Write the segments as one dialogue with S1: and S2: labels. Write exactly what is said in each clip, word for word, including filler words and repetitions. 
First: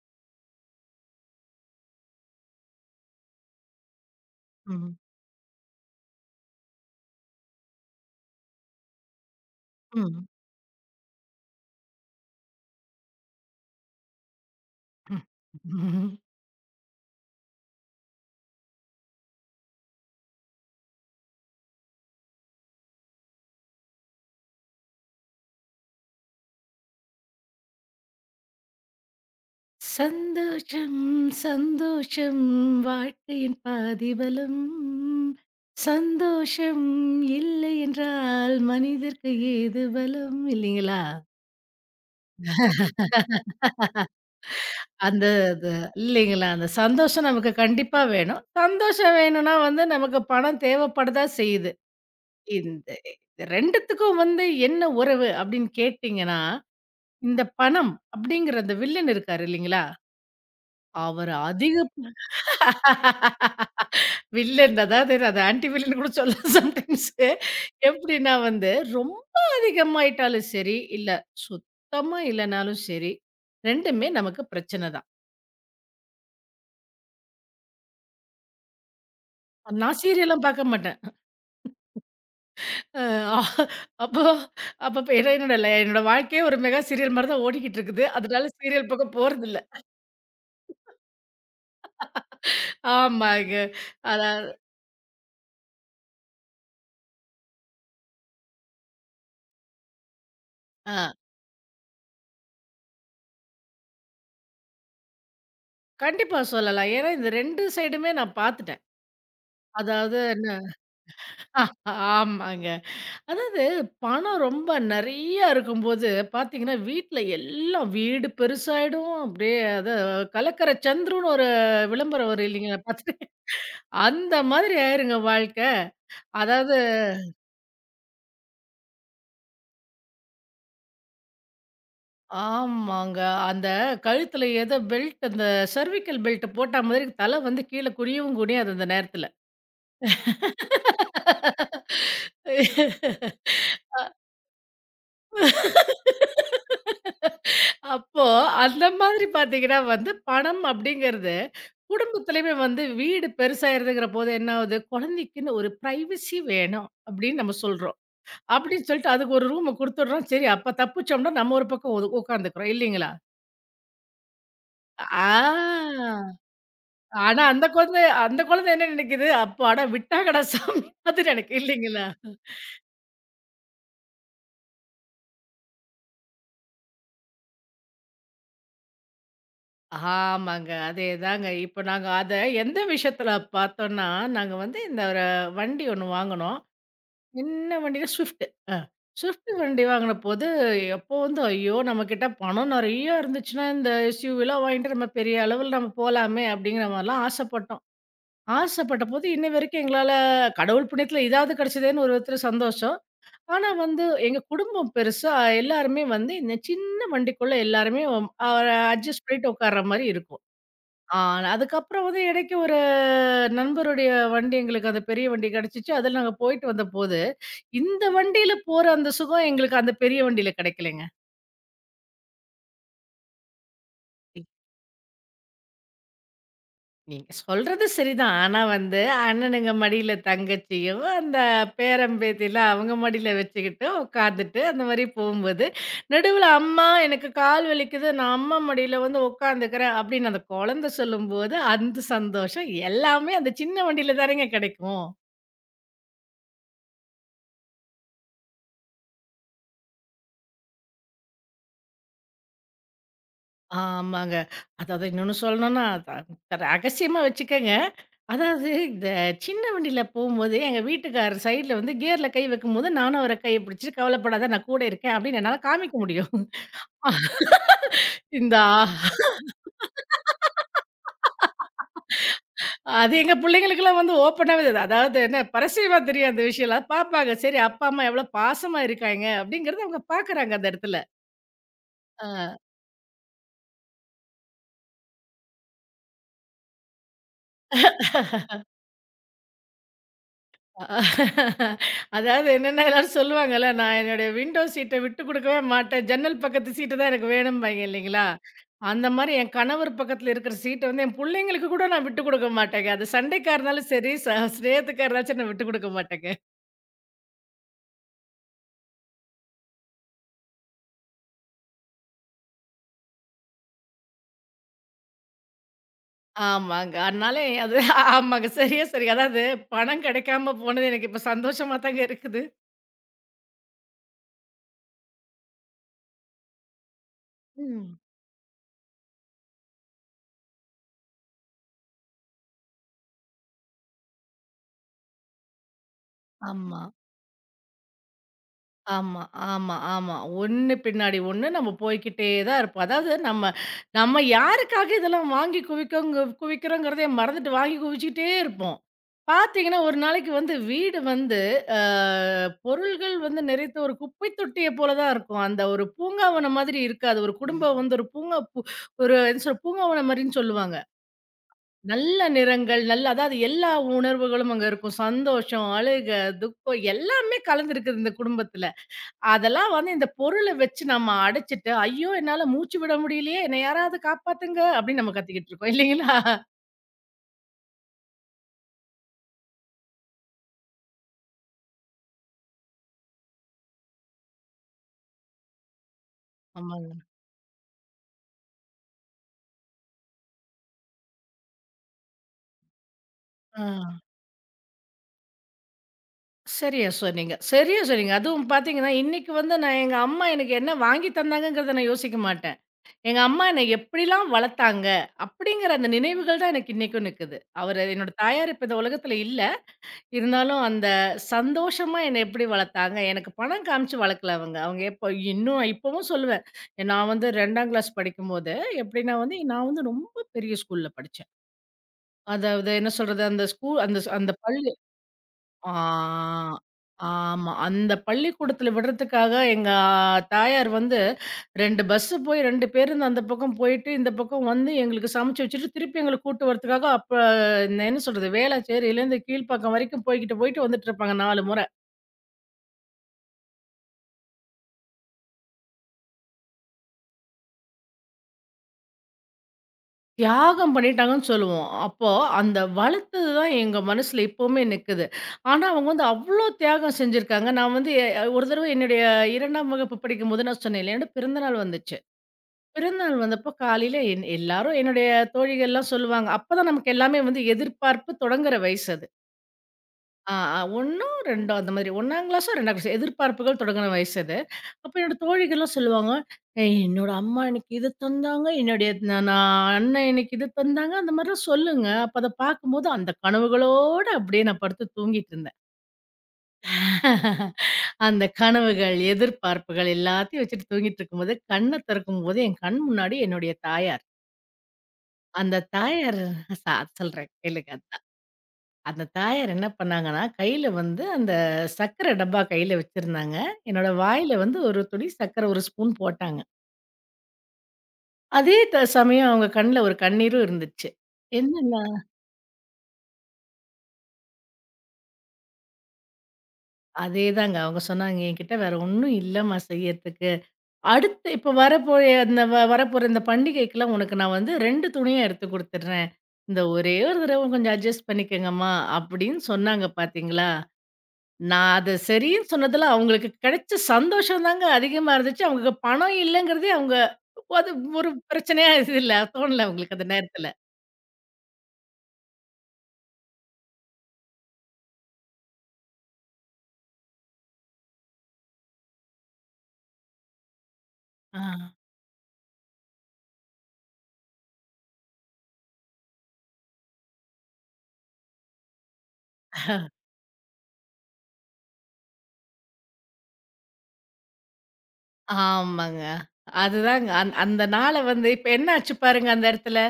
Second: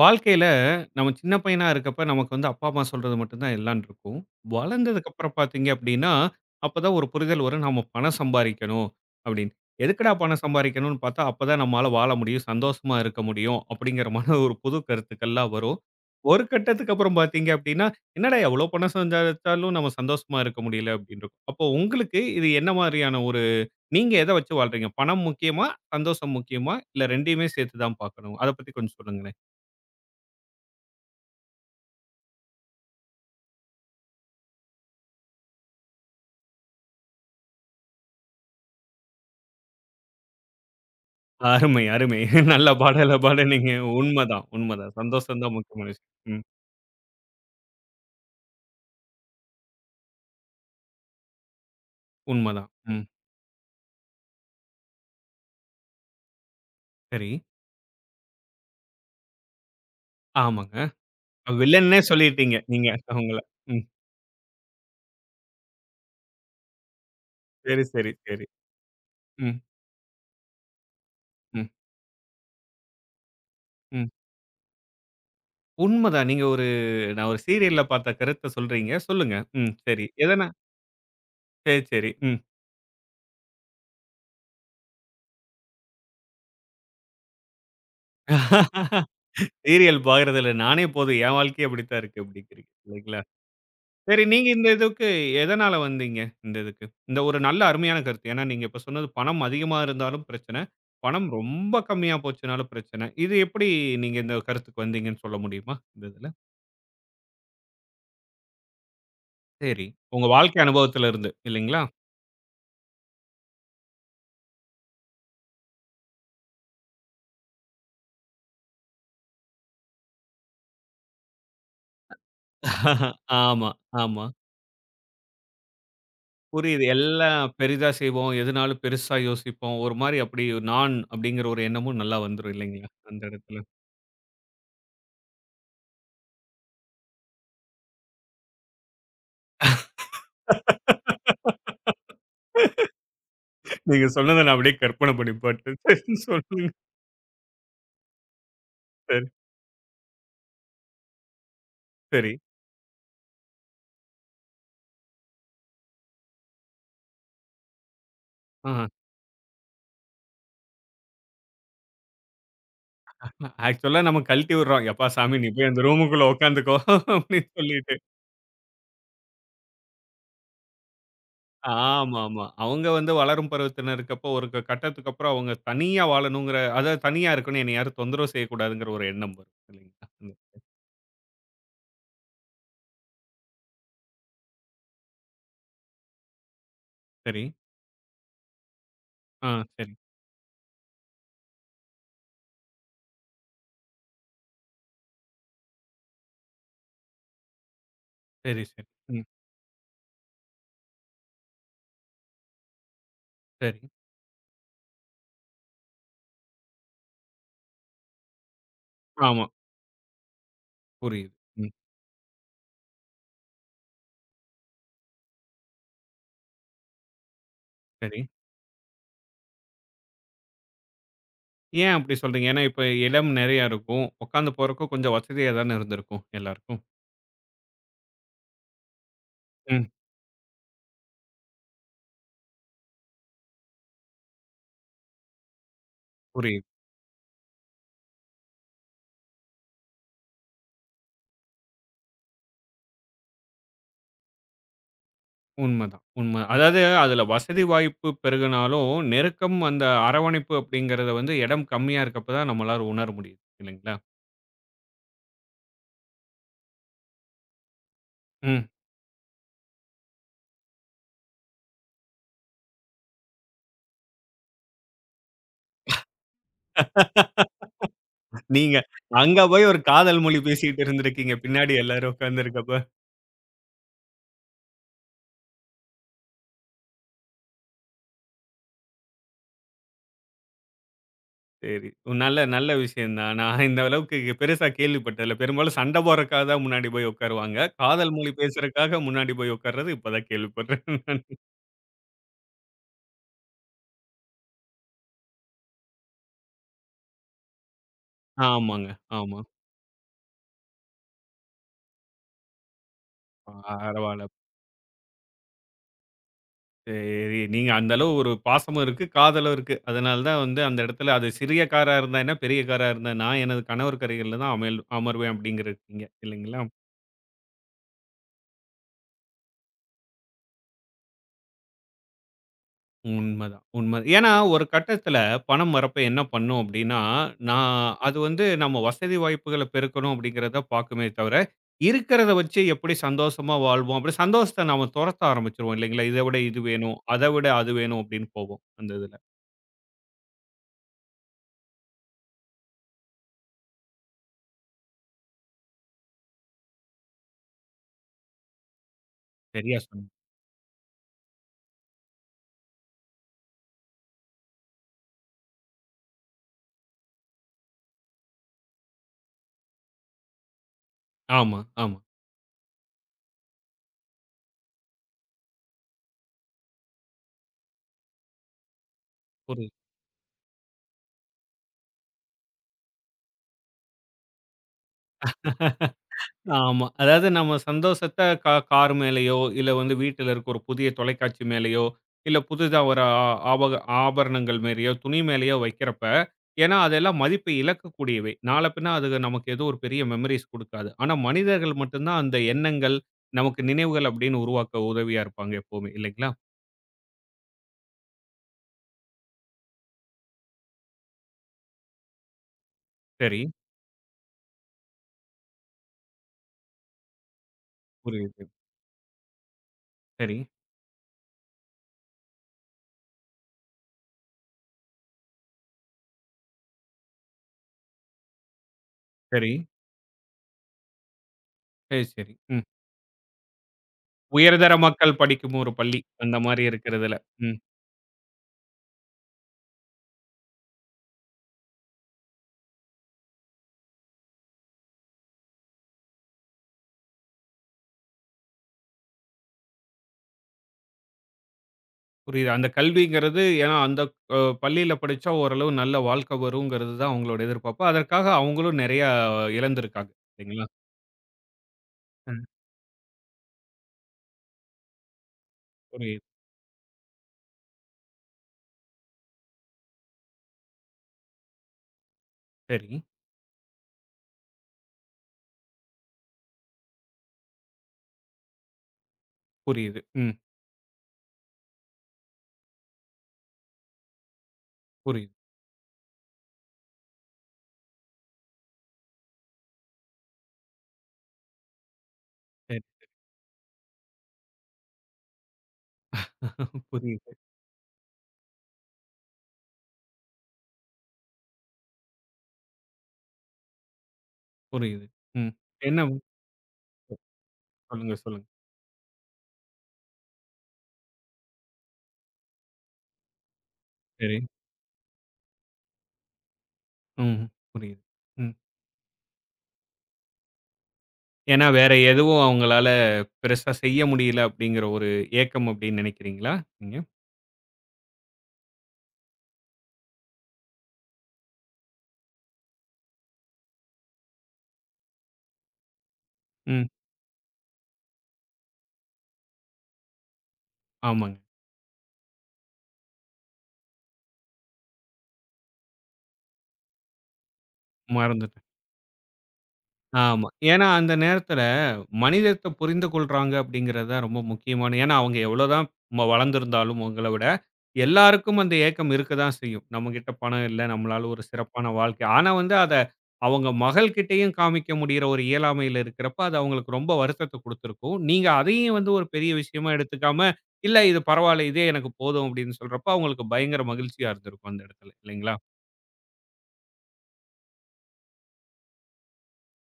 S1: வாழ்க்கையில நம்ம சின்ன பையனா இருக்கப்ப, நமக்கு வந்து அப்பா, அம்மா சொல்றது மட்டும் தான் எல்லாம் இருக்கும்.
S2: ம்.
S1: வளர்ந்ததுக்கு அப்புறம் பார்த்தீங்க அப்படின்னா, அப்பதான் ஒரு புரிதல் வரும். நாம பணம் சம்பாரிக்கணும் அப்படின்னு. எதுக்குடா
S2: ம்.
S1: பணம் சம்பாரிக்கணும்னு பார்த்தா, அப்பதான் நம்மால வாழ முடியும், சந்தோஷமா இருக்க முடியும் அப்படிங்கிற மாதிரி ஒரு புது
S2: ம்.
S1: கருத்துக்கள்லாம் வரும்.
S2: ம்.
S1: ஒரு கட்டத்துக்கு அப்புறம் பார்த்தீங்க அப்படின்னா, என்னடா எவ்வளோ பணம் சம்பாரிச்சாலும் நம்ம சந்தோஷமா இருக்க முடியல அப்படின்னு இருக்கும். அப்போ உங்களுக்கு இது என்ன மாதிரியான ஒரு நீங்க எத வச்சு வாழ்றீங்க? பணம் முக்கியமா? சந்தோஷம் முக்கியமா? இல்ல 2யுமே சேர்த்து தான் பார்க்கணுமா? அத பத்தி கொஞ்சம் சொல்லுங்களேன்.
S2: சந்தோஷம், சந்தோஷம் வாழ்க்கையின் பாதிபலம். சந்தோஷம் இல்லை என்றால் மனிதர்க்கு ஏது பலம் இல்லைங்களா?
S1: அருமை, அருமை. நல்ல பாடல பாடுனீங்க. உண்மதான், உண்மதான்.
S2: அந்த
S1: சந்தோஷம் தான்
S2: இது
S1: முக்கியமான விஷயம். ம்.
S2: இல்லைங்களா? அந்த சந்தோஷம் நமக்கு கண்டிப்பா வேணும். சந்தோஷம் வேணும்னா வந்து நமக்கு பணம் தேவைப்படதா செய்யுது.
S1: உண்மதான்.
S2: இந்த
S1: ம்.
S2: 2த்துக்கும் வந்து என்ன உறவு அப்படின்னு கேட்டீங்கன்னா,
S1: சரி.
S2: இந்த பணம் அப்படிங்கிற அந்த வில்லன் இருக்காரு இல்லைங்களா?
S1: ஆமாங்க.
S2: அவரு அதிக
S1: வில்லன்னே சொல்லிட்டீங்க நீங்க அவங்கள. ம்.
S2: வில்லன். அதாவது அது ஆன்டி வில்லன் கூட சொல்லலாம் சம்டைம்ஸ்.
S1: சரி, சரி,
S2: எப்படின்னா
S1: சரி.
S2: வந்து, ரொம்ப
S1: ம்,
S2: அதிகமாயிட்டாலும் சரி, இல்ல
S1: ம்,
S2: சுத்தமா இல்லனாலும் சரி, ரெண்டுமே
S1: ம்.
S2: நமக்கு பிரச்சனை தான்.
S1: உண்மதான். நீங்க ஒரு நான் ஒரு சீரியல்ல பார்த்த கருத்த சொல்றீங்க. சொல்லுங்க. ம்.
S2: நான்
S1: சரி.
S2: சீரியல்லாம்
S1: எதனா
S2: பார்க்க மாட்டேன்.
S1: சரி, சரி. ம்.
S2: அஹ் அ அப்போ அப்ப ஏன்னா என்னோட லை என்னோட வாழ்க்கையே ஒரு மெகா சீரியல் மாரி தான் ஓடிக்கிட்டு இருக்குது. அதனால சீரியல் பக்கம் போறதில்ல.
S1: சீரியல் பார்க்கறதில்ல. நானே போதும், என் வாழ்க்கையே அப்படித்தான் இருக்கு அப்படிங்கிறீங்க. இல்லைங்களா?
S2: ஆமாங்க.
S1: சரி, நீங்க
S2: அதாவது
S1: இந்த இதுக்கு எதனால வந்தீங்க? இந்த இதுக்கு. இந்த ஒரு நல்ல அருமையான கருத்து. ஏன்னா, நீங்க இப்ப சொன்னது பணம் அதிகமா இருந்தாலும் பிரச்சனை.
S2: ஆ
S1: பணம் ரொம்ப கம்மியா போச்சுனாலும் பிரச்சனை. இது எப்படி நீங்க இந்த கருத்துக்கு வந்தீங்கன்னு சொல்ல முடியுமா? இந்த இதுல.
S2: கண்டிப்பா சொல்லலாம். ஏன்னா இந்த ரெண்டு சைடுமே நான் பார்த்துட்டேன்.
S1: சரி.
S2: அதாவது
S1: உங்க வாழ்க்கை அனுபவத்துல இருந்து
S2: அ
S1: இல்லைங்களா?
S2: ஆமாங்க. அதாவது பணம் ரொம்ப நெறையா இருக்கும்போது பார்த்தீங்கன்னா, வீட்ல எல்லாம் வீடு பெருசாயிடும். அப்படியே அது கலக்கர சந்துருன்னு ஒரு விளம்பரம் வரும் இல்லைங்களா? பார்த்துருக்க
S1: ஆமா, ஆமா.
S2: அந்த மாதிரி ஆயிருங்க வாழ்க்கை. அதாவது
S1: புரியுது. எல்லாம் பெரிதா செய்வோம். எதுனாலும் பெருசா யோசிப்போம். ஒரு மாரி அப்படி நான் அப்படிங்கிற ஒரு எண்ணமும் நல்லா வந்துரும் இல்லைங்களா?
S2: ஆமாங்க.
S1: அந்த இடத்துல.
S2: அந்த கழுத்துல ஏதோ பெல்ட் அந்த சர்விக்கல் பெல்ட் போட்டா மாதிரி தலை வந்து கீழ குனியவும் குனியாது அந்த நேரத்துல.
S1: நீங்க சொன்னத நான் அப்படியே கற்பனை பண்ணி பாத்தேன். சொல்லுங்க.
S2: அப்போ அந்த
S1: சரி,
S2: மாதிரி பார்த்தீங்கன்னா வந்து, பணம் அப்படிங்கிறது
S1: சரி.
S2: குடும்பத்திலயுமே வந்து வீடு பெருசாயிருதுங்கிற போது என்ன ஆகுது, குழந்தைக்குன்னு ஒரு பிரைவசி வேணும் அப்படின்னு நம்ம சொல்றோம். அப்படின்னு
S1: ஆ.
S2: சொல்லிட்டு அதுக்கு ஒரு ரூம குடுத்துடுறோம். சரி அப்ப தப்பிச்சோம்னா நம்ம ஒரு பக்கம் ஒது உட்காந்துக்கிறோம் இல்லைங்களா?
S1: ஆக்சுவலா நம்ம கழட்டி விடுறோம். "எப்பா சாமி நீ போய் அந்த
S2: ஆ
S1: ரூமுக்குள்ள உட்காந்துக்கோ"
S2: ஆனா
S1: அப்படின்னு
S2: அந்த
S1: சொல்லிட்டு.
S2: குழந்தை அந்த குழந்தை என்ன நினைக்குது, அப்பாடா விட்டாங்கடா சாமி அது நினைக்கும் இல்லைங்களா?
S1: ஆமாமா. அவங்க வந்து வளரும் பருவத்தினருக்கப்போ ஒரு க கட்டத்துக்கு அப்புறம் அவங்க தனியா வாழணுங்கிற அதாவது தனியா இருக்கணும். என்னை யாரும் தொந்தரவு செய்யக்கூடாதுங்கிற ஒரு எண்ணம் வரும். இல்லைங்களா? ம்.
S2: ஆமாங்க. அதேதாங்க. இப்ப நாங்க அத எந்த விஷயத்துல பார்த்தோம்னா, நாங்க வந்து இந்த ஒரு வண்டி ஒண்ணு வாங்குனோம்.
S1: சரி.
S2: சின்ன வண்டினா ஸ்விஃப்ட். அ.
S1: ஆ
S2: ஸ்விஃப்ட் வண்டி
S1: சரி.
S2: வாங்குன போது, அப்போ வந்து ஐயோ! நம்மகிட்ட பணம் நெறையா இருந்துச்சுன்னா, இந்த எஸ்யூவிலாம் வாங்கிட்டு நம்ம பெரிய அளவுல நம்ம போலாமே அப்படிங்கிற மாரிலாம் ஆசைப்பட்டோம்.
S1: சரி, சரி.
S2: ஆசைப்பட்ட
S1: ம்.
S2: போது இன்ன வரைக்கும் எங்களால கடவுள் புண்ணியத்துல இதாவது கிடைச்சதேன்னு ஒரு விதத்துல சந்தோஷம். ஆனா
S1: சரி.
S2: வந்து எங்க குடும்பம் பெருசா எல்லாருமே வந்து இந்த சின்ன வண்டிக்குள்ள எல்லாருமே அ அட்ஜஸ்ட்
S1: ஆமா.
S2: பண்ணிட்டு உட்கார்ற மாரி இருக்கும். ஆ
S1: புரியுது. ம்.
S2: அதுக்கப்புறம் வந்து இடைக்கு ஒரு நண்பருடைய வண்டி எங்களுக்கு அந்த பெரிய வண்டி கிடைச்சுச்சு. அதுல நாங்க போயிட்டு வந்தபோது இந்த
S1: சரி.
S2: வண்டியில போற அந்த சுகம் எங்களுக்கு அந்த பெரிய வண்டியில கிடைக்கலங்க.
S1: ஏன் அப்படி சொல்றீங்க? ஏன்னா இப்ப இடம் நெறையா இருக்கும்.
S2: இ
S1: உட்காந்து போறதுக்கு கொஞ்சம் வசதியா தானே இருந்திருக்கும் எல்லாருக்கும்.
S2: நீங்க சொல்றது சரிதான். ஆனா வந்து அண்ணனுங்க
S1: ம்.
S2: மடியில தங்கச்சியும், அந்த பேரன் பேத்திலாம் அவங்க மடியில வச்சுக்கிட்டு உட்காந்துட்டு அந்த மாரி போம்போது, நடுவுல
S1: புரியுது.
S2: அம்மா எனக்கு கால் வலிக்குது, நான் அம்மா மடியில வந்து உட்காந்துக்கிறேன் அப்படின்னு அந்த குழந்தை சொல்லும்போது, அந்த சந்தோஷம் எல்லாமே அந்த சின்ன வண்டியில தானேங்க கிடைக்கும்.
S1: உண்மதான். உண்ம. அதாவது அதுல வசதி வாய்ப்பு பெருகுனாலும், நெருக்கம் அந்த அரவணைப்பு அப்படிங்கிறத வந்து இடம் கம்மியா இருக்கப்ப தான் நம்மளால உணர முடியுது. இல்லைங்களா?
S2: ஆமாங்க. அதாவது இன்னொன்னு சொல்லணும்னா, த த- ரகசியமா வச்சுக்கங்க.
S1: ம்.
S2: அதாவது இந்த சின்ன வண்டியில போம்போது, எங்க வீட்டுக்காரர் சைடுல வந்து கியர்ல கை வைக்கும்போது, நானும் அவர கைய பிடிச்சு "கவலைப்படாத நான் கூட இருக்கேன்" அப்படின்னு என்னால காமிக்க முடியும். இந்த
S1: நீங்க
S2: ஆ-
S1: அங்க போய் ஒரு காதல் மொழி பேசிட்டு இருந்திருக்கீங்க. பின்னாடி எல்லாரும் உட்கார்ந்திருக்கப்ப.
S2: அது எங்க புள்ளைங்களுக்கெல்லாம் வந்து ஓப்பனாவே தெரியுது. அதாவது என்ன பரஸ்யமா தெரியும் அந்த விஷயம்லாம். பார்ப்பாங்க. சரி அப்பா, அம்மா எவ்வளோ பாசமா இருக்காங்க அப்படிங்கிறத அவங்க பார்க்குறாங்க அந்த இடத்துல.
S1: சரி. உம், நல்ல
S2: ஆ.
S1: நல்ல விஷயம் தான். நான் இந்த அளவுக்கு இங்க பெருசா கேள்விப்பட்டதில்ல. பெரும்பாலும் சண்ட போடுறதுக்காக தான் முன்னாடி போய் உட்காருவாங்க. காதல் மொழி பேசுறதுக்காக முன்னாடி போய் உட்கார்றது இப்ப தான் கேள்விப்படுறேன். நான்.
S2: அதாவது என்னன்னா எல்லாரும் சொல்லுவாங்கல்ல, நான் என்னுடைய விண்டோ சீட்ட விட்டு குடுக்கவே மாட்டேன். ஜன்னல் பக்கத்து சீட்டு தான் எனக்கு வேணும்பாய்ங்க இல்லைங்களா?
S1: ஆமாங்க.
S2: அந்த மாரி
S1: ஆமா.
S2: என் கணவர் பக்கத்துல இருக்கிற சீட்ட வந்து என் புள்ளைங்களுக்கு கூட நான் விட்டு குடுக்க மாட்டேங்க. அது சண்டைக்கா இருந்தாலும் சரி,
S1: பரவால்ல.
S2: ச ஸ்நேகத்துக்கா இருந்தாலும் சரி, நான் விட்டு குடுக்க மாட்டேங்க.
S1: சரி. நீங்க அந்த அளவு ஒரு பாசமும் இருக்கு, காதலும் இருக்கு. அதனால தான் வந்து அந்த இடத்துல அது சிறிய காரா இருந்தா என்ன, பெரிய காரா இருந்தா நான் எனது கணவர் கரையில தான் அமேல் அமர்வேன் அப்படிங்கிறீங்க இல்லைங்களா?
S2: ஆமாங்க. அதனால அது ஆமாங்க. சரியா சரிங்க. அதாவது பணம் கிடைக்காம போனது எனக்கு இப்ப சந்தோஷமா தாங்க இருக்குது.
S1: உண்மதான், உண்ம. ஏன்னா ஒரு கட்டத்துல பணம் வரப்ப என்ன பண்ணும் அப்படின்னா, நான்
S2: ம்.
S1: அது வந்து நம்ம வசதி வாய்ப்புகள பெருக்கணும் அப்படிங்கிறத பாக்குமே தவிர, இருக்கிறத வச்சு எப்படி சந்தோஷமா வாழ்வோம், அப்படி சந்தோஷத்த நாம துரத்த ஆரம்பிச்சுருவோம் இல்லைங்களா? இத விட இது
S2: ஆமா.
S1: வேணும், அத விட அது வேணும் அப்படின்னு போவோம் அந்த இதுல.
S2: ஆமா, ஆமா, ஆமா. ஒண்ணு பின்னாடி ஒண்ணு நம்ம போய்க்கிட்டே தான் இருப்போம். அதாவது நம்ம நம்ம யாருக்காக இதெல்லாம் வாங்கி குவிக்கோங்க குவிக்கிறோங்கிறதே மறந்துட்டு வாங்கி குவிச்சுக்கிட்டே இருப்போம்.
S1: சரியா
S2: பார்த்தீங்கன்னா, ஒரு
S1: சொன்னீங்க.
S2: நாளைக்கு வந்து வீடு வந்து அ பொருள்கள் வந்து நிறைத்த ஒரு குப்பை தொட்டிய போல தான் இருக்கும். அந்த ஒரு பூங்காவனம் மாதிரி இருக்காது. ஒரு குடும்பம் வந்து ஒரு பூங்கா பூ ஒரு என்ன சொல் பூங்காவனம் மாரின்னு சொல்லுவாங்க.
S1: ஆமா, ஆமா.
S2: நல்ல நிறங்கள், நல்ல அதாவது எல்லா உணர்வுகளும் அங்க இருக்கும். சந்தோஷம், அழுக, துக்கம் எல்லாமே கலந்திருக்குது இந்த குடும்பத்துல. அதெல்லாம்
S1: புரியுது.
S2: வந்து இந்த பொருள வச்சு நம்ம அடைச்சுட்டு, ஐயோ! என்னால மூச்சு விட முடியலையே! என்ன யாராவது காப்பாத்துங்க! அப்படின்னு நம்ம கத்திக்கிட்டு இருக்கோம் இல்லைங்களா?
S1: ஆமா. அதாவது நம்ம சந்தோஷத்த கா கார் மேலயோ, இல்ல வந்து வீட்ல இருக்க ஒரு புதிய தொலைக்காட்சி மேலயோ, இல்ல புதிதா ஒரு ஆ ஆபக ஆபரணங்கள் மேலயோ, துணி மேலயோ வைக்கிறப்ப, ஏன்னா
S2: ஆமாங்க.
S1: அதெல்லாம் மதிப்பை இழக்கக்கூடியவை. நாள பின்ன அது நமக்கு ஏதோ ஒரு பெரிய மெமரீஸ் குடுக்காது. ஆனா மனிதர்கள் மட்டும் தான் அந்த எண்ணங்கள், நமக்கு
S2: ஆ.
S1: நினைவுகள் அப்படின்னு உருவாக்க உதவியா இருப்பாங்க எப்பவுமே இல்லைங்களா?
S2: சரியா சொன்னீங்க, சரியா சொன்னீங்க. அதுவும் பார்த்தீங்கன்னா, இன்னைக்கு வந்து நான் எங்க அம்மா எனக்கு என்ன வாங்கி தந்தாங்கங்கிறத நான் யோசிக்க மாட்டேன். எங்க
S1: சரி,
S2: அம்மா என்ன எப்படிலாம் வளர்த்தாங்க, அப்படிங்கிற அந்த நினைவுகள் தான் எனக்கு இன்னைக்கும் நிக்குது. அவரு என்னோட
S1: புரியுது.
S2: தாயார் இப்ப இந்த உலகத்துல இல்ல.
S1: சரி,
S2: இருந்தாலும் அந்த சந்தோஷமா என்ன எப்படி வளர்த்தாங்க, எனக்கு பணம் காமிச்சு வளர்க்கல அவங்க. அவங்க எப்ப இன்னும் இப்பவும் சொல்லுவேன். நான் வந்து ரெண்டாம் கிளாஸ் படிக்கும்போது, எப்படின்னா வந்து
S1: சரி,
S2: நான் வந்து ரொம்ப பெரிய ஸ்கூல்ல படிச்சேன்.
S1: சரி, சரி. ம்.
S2: அதாவது என்ன சொல்றது, அந்த ஸ்கூல் அந்த அந்த
S1: உயர்தர
S2: பள்ளி
S1: மக்கள் படிக்கும் ஒரு பள்ளி. அந்த
S2: ஆ.
S1: மாரி இருக்கிறதுல.
S2: ஆமா.
S1: ம்.
S2: அந்த பள்ளிக்கூடத்துல விடுறதுக்காக எங்க தாயார் வந்து ரெண்டு பஸ்ஸு போய் ரெண்டு பேருந்து அந்த பக்கம் போயிட்டு, இந்த பக்கம் வந்து எங்களுக்கு சமைச்சு வச்சுட்டு, திருப்பி எங்கள கூட்டு வரதுக்காக அப்ப இந்த என்ன சொல்றது? வேளச்சேரியிலேருந்து கீழ்ப்பாக்கம் வரைக்கும் போய்க்கிட்டு, போயிட்டு வந்துட்டுருப்பாங்க நாலு முறை.
S1: புரியுது. அந்த கல்விங்கிறது ஏன்னா அந்த அ பள்ளியில படிச்சா ஓரளவு நல்ல வாழ்க்கை வருங்கிறது தான் அவங்களோட எதிர்பார்ப்பு. அதற்காக அவங்களும் நெறையா இழந்திருக்காங்க. இல்லைங்களா?
S2: தியாகம் பண்ணிட்டாங்கன்னு சொல்லுவோம். அப்போ
S1: ம்.
S2: அந்த வளர்த்தது தான் எங்க மனசுல இப்பவுமே நிக்குது. ஆனா, அவங்க வந்து
S1: புரியுது.
S2: அவ்ளோ தியாகம் செஞ்சிருக்காங்க. நான் வந்து எ ஒரு தடவ என்னுடைய ரெண்டாம் வகுப்பு படிக்கும்போது நான் சொன்னேன் இல்லையா? என்னோட பிறந்தநாள் வந்துச்சு.
S1: சரி.
S2: பிறந்தநாள் வந்தப்போ காலையில என் எல்லாரும் என்னுடைய தோழிகள்லாம் சொல்லுவாங்க. அப்பதான் நமக்கு எல்லாமே வந்து எதிர்பார்ப்பு தொடங்குற வயசு அது.
S1: புரியுது. ம்.
S2: ஆ, ஆ ஒண்ணோ ரெண்டோ அந்த மாதிரி ஒண்ணாம் கிளாஸோ ரெண்டாம் கிளாஸோ எதிர்பார்ப்புகள் தொடங்குற வயசு அது. அப்ப என்னோட
S1: புரியுது.
S2: தோழிகள்லாம் சொல்லுவாங்க, "ஏய் என்னோட அம்மா எனக்கு இது தந்தாங்க, என்னுடைய நா நான் அண்ணன் எனக்கு இது தந்தாங்க." அந்த மாதிரிலாம் சொல்லுங்க. அப்ப அத
S1: சரி.
S2: பார்க்கும்போது அந்த கனவுகளோட அப்படியே நான் படுத்து தூங்கிட்டு இருந்தேன்.
S1: புரியுது,
S2: அந்த கனவுகள், எதிர்பார்ப்புகள் எல்லாத்தையும் வச்சுட்டு தூங்கிட்டு இருக்கும்போது, கண்ண திறக்கும்போது என் கண் முன்னாடி என்னுடைய தாயார்.
S1: புரியுது. ம்.
S2: அந்த
S1: என்ன
S2: தாயார் ச சொல்றேன் கேளுங்க அதான்.
S1: சொல்லுங்க, சொல்லுங்க.
S2: அந்த தாயார் என்ன பண்ணாங்கன்னா, கையில வந்து அந்த சர்க்கரை டப்பா கையில வச்சிருந்தாங்க. என்னோட வாயில
S1: சரி.
S2: வந்து ஒரு துளி சர்க்கரை ஒரு ஸ்பூன் போட்டாங்க.
S1: ம். புரியுது. ம்.
S2: அதே த சமயம் அவங்க கண்ல ஒரு கண்ணீரும் இருந்துச்சு.
S1: ஏன்னா
S2: என்னன்னா
S1: வேற எதுவும் அவங்களால பெருசா செய்ய முடியல அப்படிங்கிற ஒரு ஏக்கம் அப்படின்னு நினைக்கிறீங்களா நீங்க?
S2: அதேதாங்க. அவங்க சொன்னாங்க, "என்கிட்ட வேற ஒண்ணும் இல்லம்மா செய்யறதுக்கு. அடுத்து இப்ப வரப்போற அந்த வ வரப்போற இந்த பண்டிகைக்கெல்லாம் உனக்கு நான் வந்து ரெண்டு துணியா எடுத்து குடுத்துடுறேன். இந்த
S1: ம்.
S2: ஒரே ஒரு தடவ கொஞ்சம் அட்ஜஸ்ட் பண்ணிக்கங்கம்மா" அப்படின்னு சொன்னாங்க பாத்தீங்களா?
S1: ஆமாங்க.
S2: நான் அது சரின்னு சொன்னதில, அவங்களுக்கு கிடைச்ச சந்தோஷம் தாங்க அதிகமா இருந்துச்சு. அவங்களுக்கு பணம் இல்லங்கிறதே அவங்க அது ஒரு
S1: மறந்துட்டேன்.
S2: பிரச்சனையா இது இல்ல. தோணல அவங்களுக்கு அந்த நேரத்தில.
S1: ஆமா. ஏன்னா, அந்த நேரத்துல மனிதத்த புரிந்து கொள்றாங்க அப்படிங்கிறது தான் ரொம்ப முக்கியமான ஏன்னா, அவங்க எவ்வளோதான் ம வளர்ந்திருந்தாலும் உங்கள விட, எல்லாருக்கும் அந்த ஏக்கம் இருக்க தான் செய்யும். நம்மகிட்ட பணம் இல்ல, நம்மளால
S2: ஆ.
S1: ஒரு சிறப்பான வாழ்க்கை ஆனா வந்து அத அவங்க மகள்கிட்டயும் காமிக்க முடியிற ஒரு இயலாமையில இருக்கிறப்ப, அது அவங்களுக்கு ரொம்ப வருத்தத்த குடுத்திருக்கும். நீங்க அதையும் வந்து ஒரு பெரிய விஷயமா எடுத்துக்காம, "இல்ல இது பரவால்ல, இதே எனக்கு போதும்" அப்படின்னு சொல்றப்ப, அவங்களுக்கு பயங்கர மகிழ்ச்சியா இருந்திருக்கும் அந்த இடத்துல. இல்லைங்களா?
S2: ஆமாங்க. அதுதாங்க. அந் அந்த நாள வந்து இப்ப என்ன ஆச்சு பாருங்க அந்த இடத்துல.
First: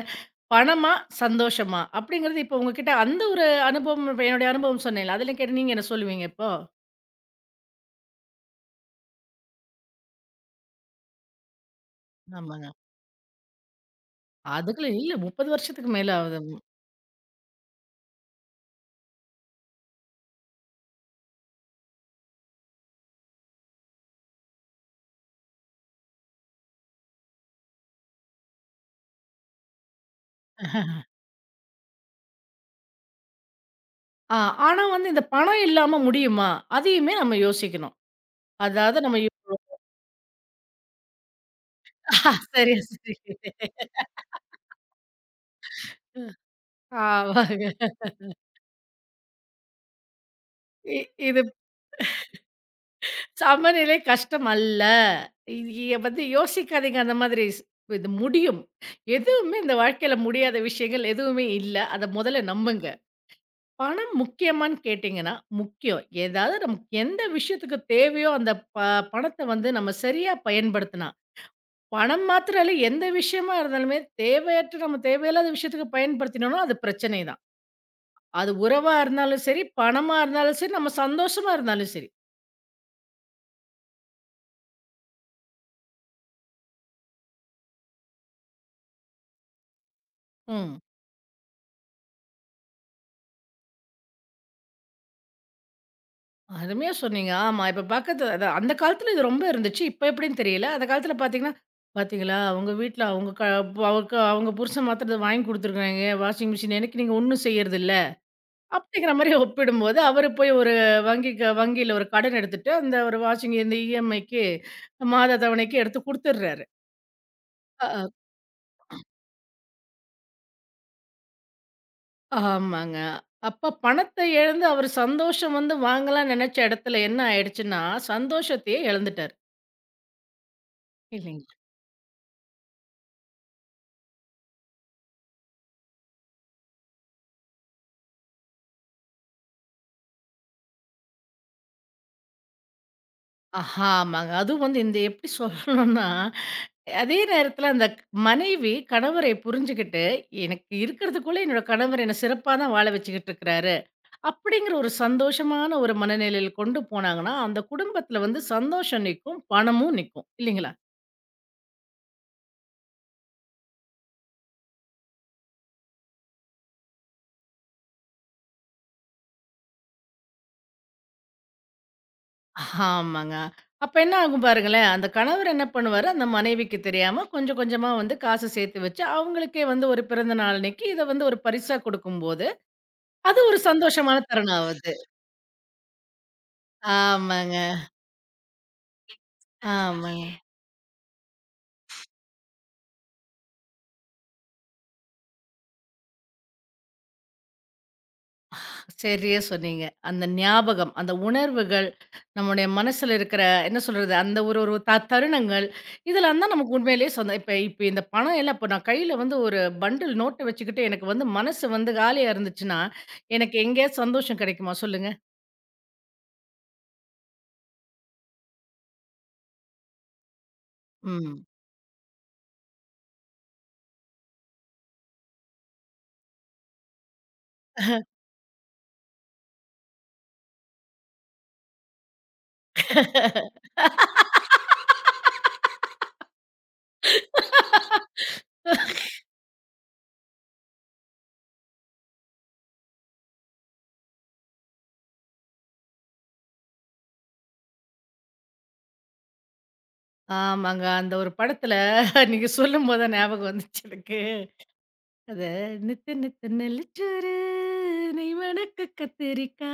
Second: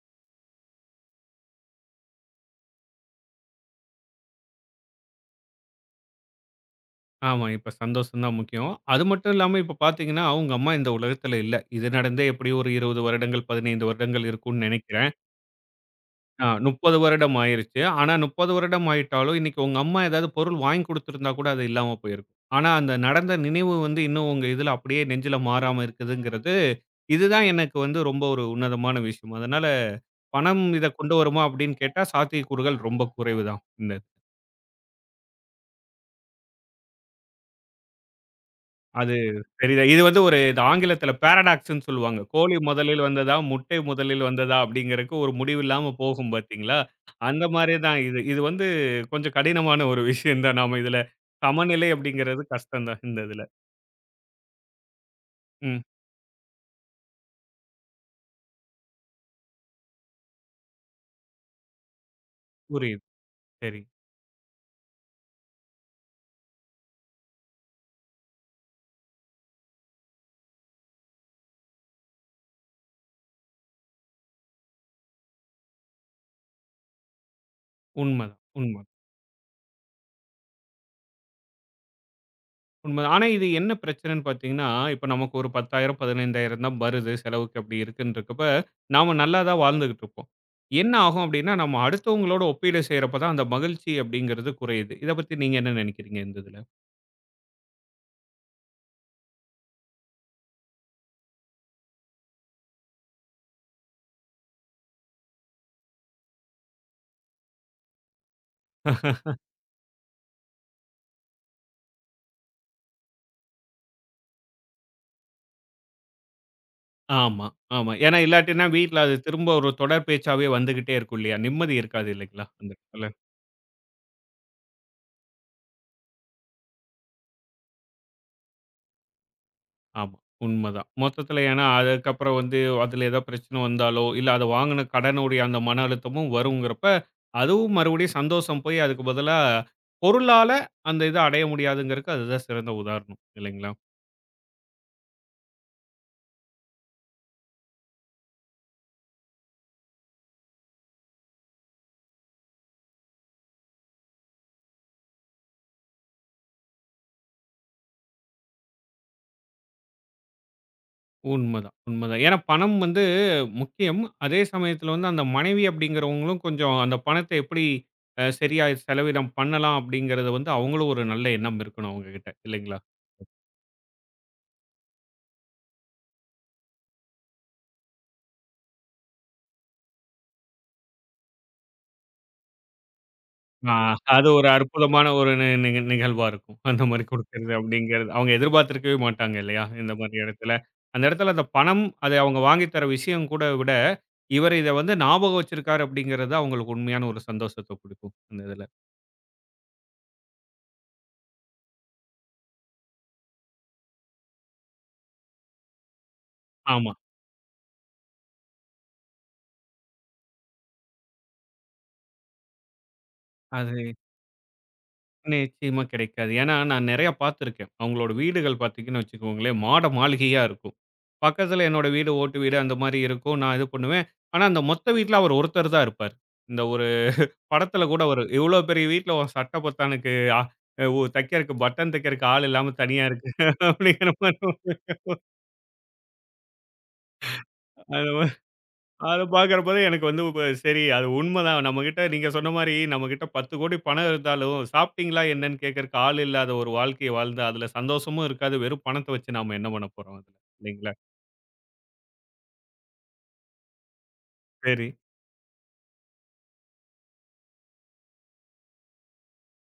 S2: பணமா? சந்தோஷமா? அப்படிங்கிறது இப்ப உங்ககிட்ட அந்த ஒரு அனுபவம் இப்ப என்னுடைய அனுபவம் சொன்னேன்ல. அதில கேட்டு நீங்க என்ன சொல்லுவீங்க இப்போ?
S1: ஆமா. இப்ப சந்தோஷம் தான் முக்கியம். அது மட்டும் இல்லாம இப்ப பார்த்தீங்கன்னா, அவுங்க அம்மா இந்த உலகத்துல இல்ல. இது நடந்தே எப்படியும்
S2: ஆமாங்க.
S1: ஒரு இருபது வருடங்கள், பதினைந்து வருடங்கள் இருக்கும்னு
S2: அதுக்குள்ள
S1: நெனைக்கிறேன்.
S2: இல்ல முப்பது வருஷத்துக்கு மேல ஆகுது.
S1: அ முப்பது வருடம் ஆயிருச்சு. ஆனா முப்பது வருடம் ஆயிட்டாலும், இன்னைக்கு உங்க அம்மா ஏதாவது பொருள் வாங்கி குடுத்திருந்தா கூட அது இல்லாம போயிருக்கும். ஆனா அந்த நடந்த நினைவு வந்து இன்னும் உங்க இதுல அப்படியே நெஞ்சில மாறாம இருக்குதுங்கிறது, இதுதான் எனக்கு வந்து ரொம்ப ஒரு உன்னதமான விஷயம். அதனால, பணம் இத கொண்டு வருமா அப்படின்னு கேட்டா, சாத்தியக்கூறுகள் ரொம்ப குறைவு தான். இந்த
S2: ஆ ஆனா வந்து இந்த பணம் இல்லாம முடியுமா? அதையுமே நம்ம யோசிக்கணும். அதாவது
S1: அது
S2: நம்ம
S1: தெரியுதா? இது வந்து ஒரு இது ஆங்கிலத்தில பாராடாக்ஸ்ன்னு சொல்லுவாங்க. கோழி
S2: சரி,
S1: முதலில்
S2: சரி.
S1: வந்ததா, முட்டை முதலில் வந்ததா அப்படிங்கிறதுக்கு ஒரு முடிவில்லாம போகும் பார்த்தீங்களா? அந்த மாரி
S2: ஆமாங்க.
S1: தான் இது. இது வந்து கொஞ்சம் கடினமான ஒரு விஷயம் தான். நாம
S2: இ
S1: இதில
S2: இது
S1: சமநிலை அப்படிங்கிறது கஷ்டம் தான் இந்த இதில.
S2: சமநிலை கஷ்டம் அல்ல. இது
S1: ம்.
S2: இத பத்தி யோசிக்காதீங்க அந்த மாதிரி. ஸ் இது முடியும். எதுவுமே இந்த வாழ்க்கையில முடியாத விஷயங்கள் எதுவுமே இல்ல. அத முதல்ல நம்புங்க.
S1: புரியுது. சரி.
S2: பணம் முக்கியமான்னு கேட்டீங்கன்னா, முக்கியம். ஏதாவது நமக்கு எந்த விஷயத்துக்கு தேவையோ அந்த ப பணத்த வந்து நம்ம சரியா பயன்படுத்தினா, பணம் மாத்திரம் இல்ல, எந்த விஷயமா இருந்தாலுமே தேவையற்ற நம்ம தேவையில்லாத விஷயத்துக்கு பயன்படுத்தினோம்னா அது பிரச்சனை தான்.
S1: உண்மதான்.
S2: அது
S1: உண்ம.
S2: உறவா இருந்தாலும் சரி, பணமா இருந்தாலும் சரி, நம்ம சந்தோஷமா இருந்தாலும் சரி.
S1: உண்ம. ஆனா, இது என்ன பிரச்சனைன்னு பார்த்தீங்கன்னா, இப்ப நமக்கு ஒரு பத்தாயிரம், பதினைந்தாயிரம் தான் வருது செலவுக்கு அப்படி இருக்குன்றக்கப்ப, நாம நல்லா தான் வாழ்ந்துகிட்டு இருப்போம்.
S2: ம்.
S1: என்ன ஆகும் அப்படின்னா, நம்ம அடுத்தவங்களோட ஒப்பீடு செய்றப்ப தான் அந்த மகிழ்ச்சி அப்படிங்கிறது குறையுது. இத பத்தி நீங்க என்ன நினைக்கிறீங்க இந்த இதுல?
S2: அருமையா சொன்னீங்க. ஆமா. இப்ப பக்கத்து அதான் அந்த காலத்துல இது ரொம்ப இருந்துச்சு. இப்ப எப்படின்னு தெரியல. அந்த காலத்துல பார்த்தீங்கன்னா, "பார்த்தீங்களா அவங்க வீட்ல அவங்க க அவக்கு அவங்க புருஷன் மாத்திரம் இத வாங்கி குடுத்துருக்காங்க. Washing machine. எனக்கு நீங்க ஒண்ணும் செய்யறதில்ல." அப்படிங்கிற மாரி ஒப்பிடும்போது, அவரு போய் ஒரு வங்கிக்கு வங்கியில ஒரு கடன் எடுத்துட்டு, அந்த ஒரு வாஷிங் இந்த இஎம்ஐக்கு மாத தவணைக்கு எடுத்து குடுத்துடுறாரு.
S1: ஆமா, ஆமா.
S2: அ
S1: ஏன்னா இல்லாட்டின்னா வீட்ல அது திரும்ப ஒரு தொடர் பேச்சாவே வந்துகிட்டே இருக்கும் இல்லையா? நிம்மதி இருக்காது இல்லைங்களா? அந்த
S2: ஆமாங்க.
S1: இடத்துல.
S2: அப்ப பணத்த இழந்து அவர் சந்தோஷம் வந்து வாங்கலாம்னு நெனச்ச இடத்துல என்ன ஆயிடுச்சுன்னா, சந்தோஷத்தையே இழந்துட்டாரு.
S1: ஆமா. உண்மதான். மொத்தத்துல
S2: இல்லைங்க.
S1: ஏன்னா, அதுக்கப்புறம் வந்து அதுல ஏதாவது பிரச்சனை வந்தாலோ, இல்ல அத வாங்குன கடனுடைய அந்த மன அழுத்தமும் வருங்கிறப்ப, அதுவும் மறுபடியும் சந்தோஷம் போய் அதுக்கு பதிலா பொருளால அந்த இத அடைய முடியாதுங்கிறதுக்கு அதுதான் சிறந்த உதாரணம். இல்லைங்களா?
S2: ஆமாங்க. அதுவும் வந்து இந்த எப்படி சொல்லணும்னா, அதே நேரத்துல அந்த மனைவி கணவரை புரிஞ்சுகிட்டு, எனக்கு இருக்கிறதுக்குள்ள என்னோட கணவர் என்ன சிறப்பா தான் வாழ வச்சுக்கிட்டு இருக்கிறாரு. அப்படிங்கிற ஒரு சந்தோஷமான ஒரு மனநிலையில கொண்டு போனாங்கன்னா, அந்த குடும்பத்துல வந்து சந்தோஷம் நிக்கும், பணமும் நிக்கும். இல்லைங்களா?
S1: உண்மதான், உண்மதான். ஏன்னா பணம் வந்து முக்கியம். அதே சமயத்துல வந்து அந்த மனைவி அப்படிங்கிறவங்களும் கொஞ்சம் அந்த பணத்த எப்படி அ சரியா செலவினம் பண்ணலாம் அப்படிங்கிறத வந்து அவங்களும் ஒரு நல்ல எண்ணம் இருக்கணும் அவங்க கிட்ட. இல்லைங்களா?
S2: ஆமாங்க. அப்ப என்ன ஆகும் பாருங்களேன், அந்த கணவர் என்ன பண்ணுவாரு, அந்த மனைவிக்கு தெரியாம கொஞ்சம் கொஞ்சமா வந்து காசு சேர்த்து வச்சு, அவங்களுக்கே வந்து ஒரு பிறந்த நாள் அன்னைக்கு இத வந்து ஒரு பரிசா கொடுக்கும்போது, அது ஒரு
S1: ஆ,
S2: சந்தோஷமான
S1: அது ஒரு
S2: தருணம் ஆவுது.
S1: அற்புதமான ஒரு நி நிக நிகழ்வா இருக்கும். அந்த மாரி குடுக்கறது
S2: ஆமாங்க,
S1: அப்படிங்கிறது. அவங்க எதிர்பார்த்திருக்கவே மாட்டாங்க இல்லையா? இந்த மாரி
S2: ஆமாங்க.
S1: இடத்துல. அந்த இடத்துல அந்த பணம், அதை அவங்க வாங்கி தர விஷயம் கூட விட, இவர் இத வந்து ஞாபகம் வச்சிருக்காரு அப்படிங்கிறது தான் அவங்களுக்கு உண்மையான ஒரு சந்தோஷத்த குடுக்கும். அந்த இதுல.
S2: சரியா சொன்னீங்க. அந்த ஞாபகம், அந்த உணர்வுகள், நம்முடைய மனசுல இருக்கிற என்ன சொல்றது, அந்த ஒரு ஒரு த தருணங்கள், இதெல்லாம் தான் நமக்கு
S1: ஆமா.
S2: உண்மையிலேயே சொந்த இப்ப இப்ப இந்த பணம் எல்லாம் இப்ப நான் கையில வந்து ஒரு பண்டில் நோட்ட வச்சுக்கிட்டு, எனக்கு வந்து மனசு வந்து காலியா இருந்துச்சுன்னா, எனக்கு
S1: அது
S2: எங்கேயாவது சந்தோஷம் கிடைக்குமா சொல்லுங்க?
S1: நிச்சயமா கிடைக்காது. ஏன்னா நான் நெறைய பார்த்திருக்கேன். அவங்களோட வீடுகள் பார்த்தீங்கன்னு வச்சுக்கோங்களேன், மாட மாளிகையா இருக்கும்.
S2: ம்.
S1: பக்கத்துல என்னோட வீடு, ஓட்டு வீடு அந்த மாரி இருக்கும். நான் இது பண்ணுவேன். ஆனா அந்த மொத்த வீட்ல அவர் ஒருத்தர் தான் இருப்பார். இந்த ஒரு படத்துல கூட வரும். இவ்ளோ பெரிய வீட்ல உன் சட்ட பொத்தானுக்கு அ உ தைக்கிறக்கு பட்டன் தைக்கிறக்கு ஆள் இல்லாம தனியா இருக்கு அப்படிங்கிற மாரி அது வ அத பார்க்கிறப்போ தான் எனக்கு வந்து இப்ப சரி அது உண்மதான். நம்மகிட்ட நீங்க சொன்ன மாரி நம்மகிட்ட பத்து கோடி பணம் இருந்தாலும், சாப்பிட்டீங்களா என்னன்னு கேட்கறக்கு ஆள் இல்லாத ஒரு வாழ்க்கைய வாழ்ந்து அதுல சந்தோஷமும் இருக்காது. வெறும் பணத்த வச்சு நாம என்ன பண்ண போறோம் அதுல
S2: ஆமாங்க.
S1: இல்லைங்களா?
S2: அந்த ஒரு படத்துல நீங்க சொல்லும்போது தான் ஞாபகம் வந்துச்சு எனக்கு.
S1: சரி.
S2: அத நித்து நித்து நெல்லிச்சோறு நெய் மணக்க கத்திரிக்கா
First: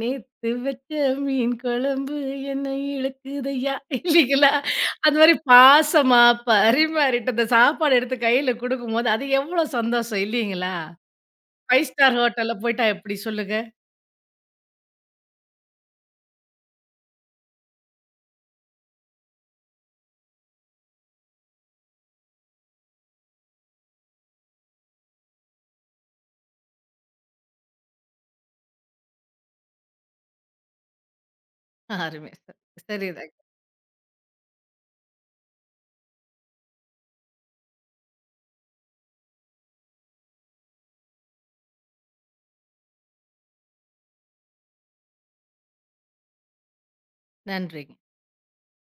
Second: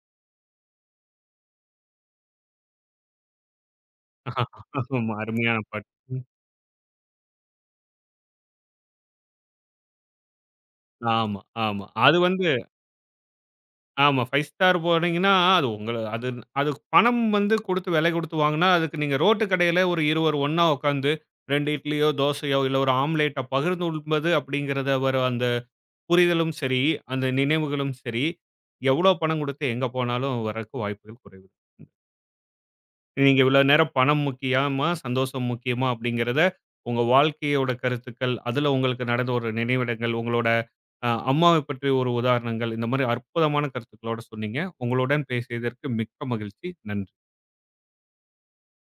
S2: நேத்து வச்ச மீன் குழம்பு என்ன இழுக்குதையா இல்லைங்களா
S1: ஆமா
S2: அது மாதிரி
S1: அருமையான பாட்டு.
S2: பாசமா
S1: ம்.
S2: பரிமாறிட்டு அந்த சாப்பாடு எடுத்து கையில கொடுக்கும்போது அது எவ்வளவு சந்தோஷம் இல்லைங்களா
S1: ஆமா, ஆமா.
S2: ஃபைவ் ஸ்டார்
S1: அது வந்து
S2: ஹோட்டல்ல போயிட்டா எப்படி சொல்லுங்க
S1: ஆமா. ஃபைவ் ஸ்டார் போனீங்கன்னா, அது உங்கள அது அது பணம் வந்து குடுத்து விலை குடுத்து வாங்குனா, அதுக்கு நீங்க ரோட்டு கடையில ஒரு இருவர் ஒண்ணா உட்காந்து ரெண்டு இட்லியோ, தோசையோ இல்ல ஒரு ஆம்லேட்ட பகிர்ந்து உண்பது அப்படிங்கிறத வர அந்த புரிதலும் சரி, அந்த நினைவுகளும் சரி, எவ்வளோ பணம் குடுத்து எங்க போனாலும் வரக்கு வாய்ப்புகள் குறைவு.
S2: அருமை சரி சரிதாங்க
S1: நீங்க இவ்வளோ நேரம் பணம் முக்கியமா, சந்தோஷம் முக்கியமா அப்படிங்கிறத, உங்க வாழ்க்கையோட கருத்துக்கள், அதுல உங்களுக்கு நடந்த ஒரு நினைவிடங்கள், உங்களோட அ அம்மாவைப் பற்றி ஒரு உதாரணங்கள், இந்த மாரி அற்புதமான கருத்துக்களோட சொன்னீங்க. உங்களுடன் பேசியதற்கு மிக்க மகிழ்ச்சி. நன்றி.
S2: நன்றிங்க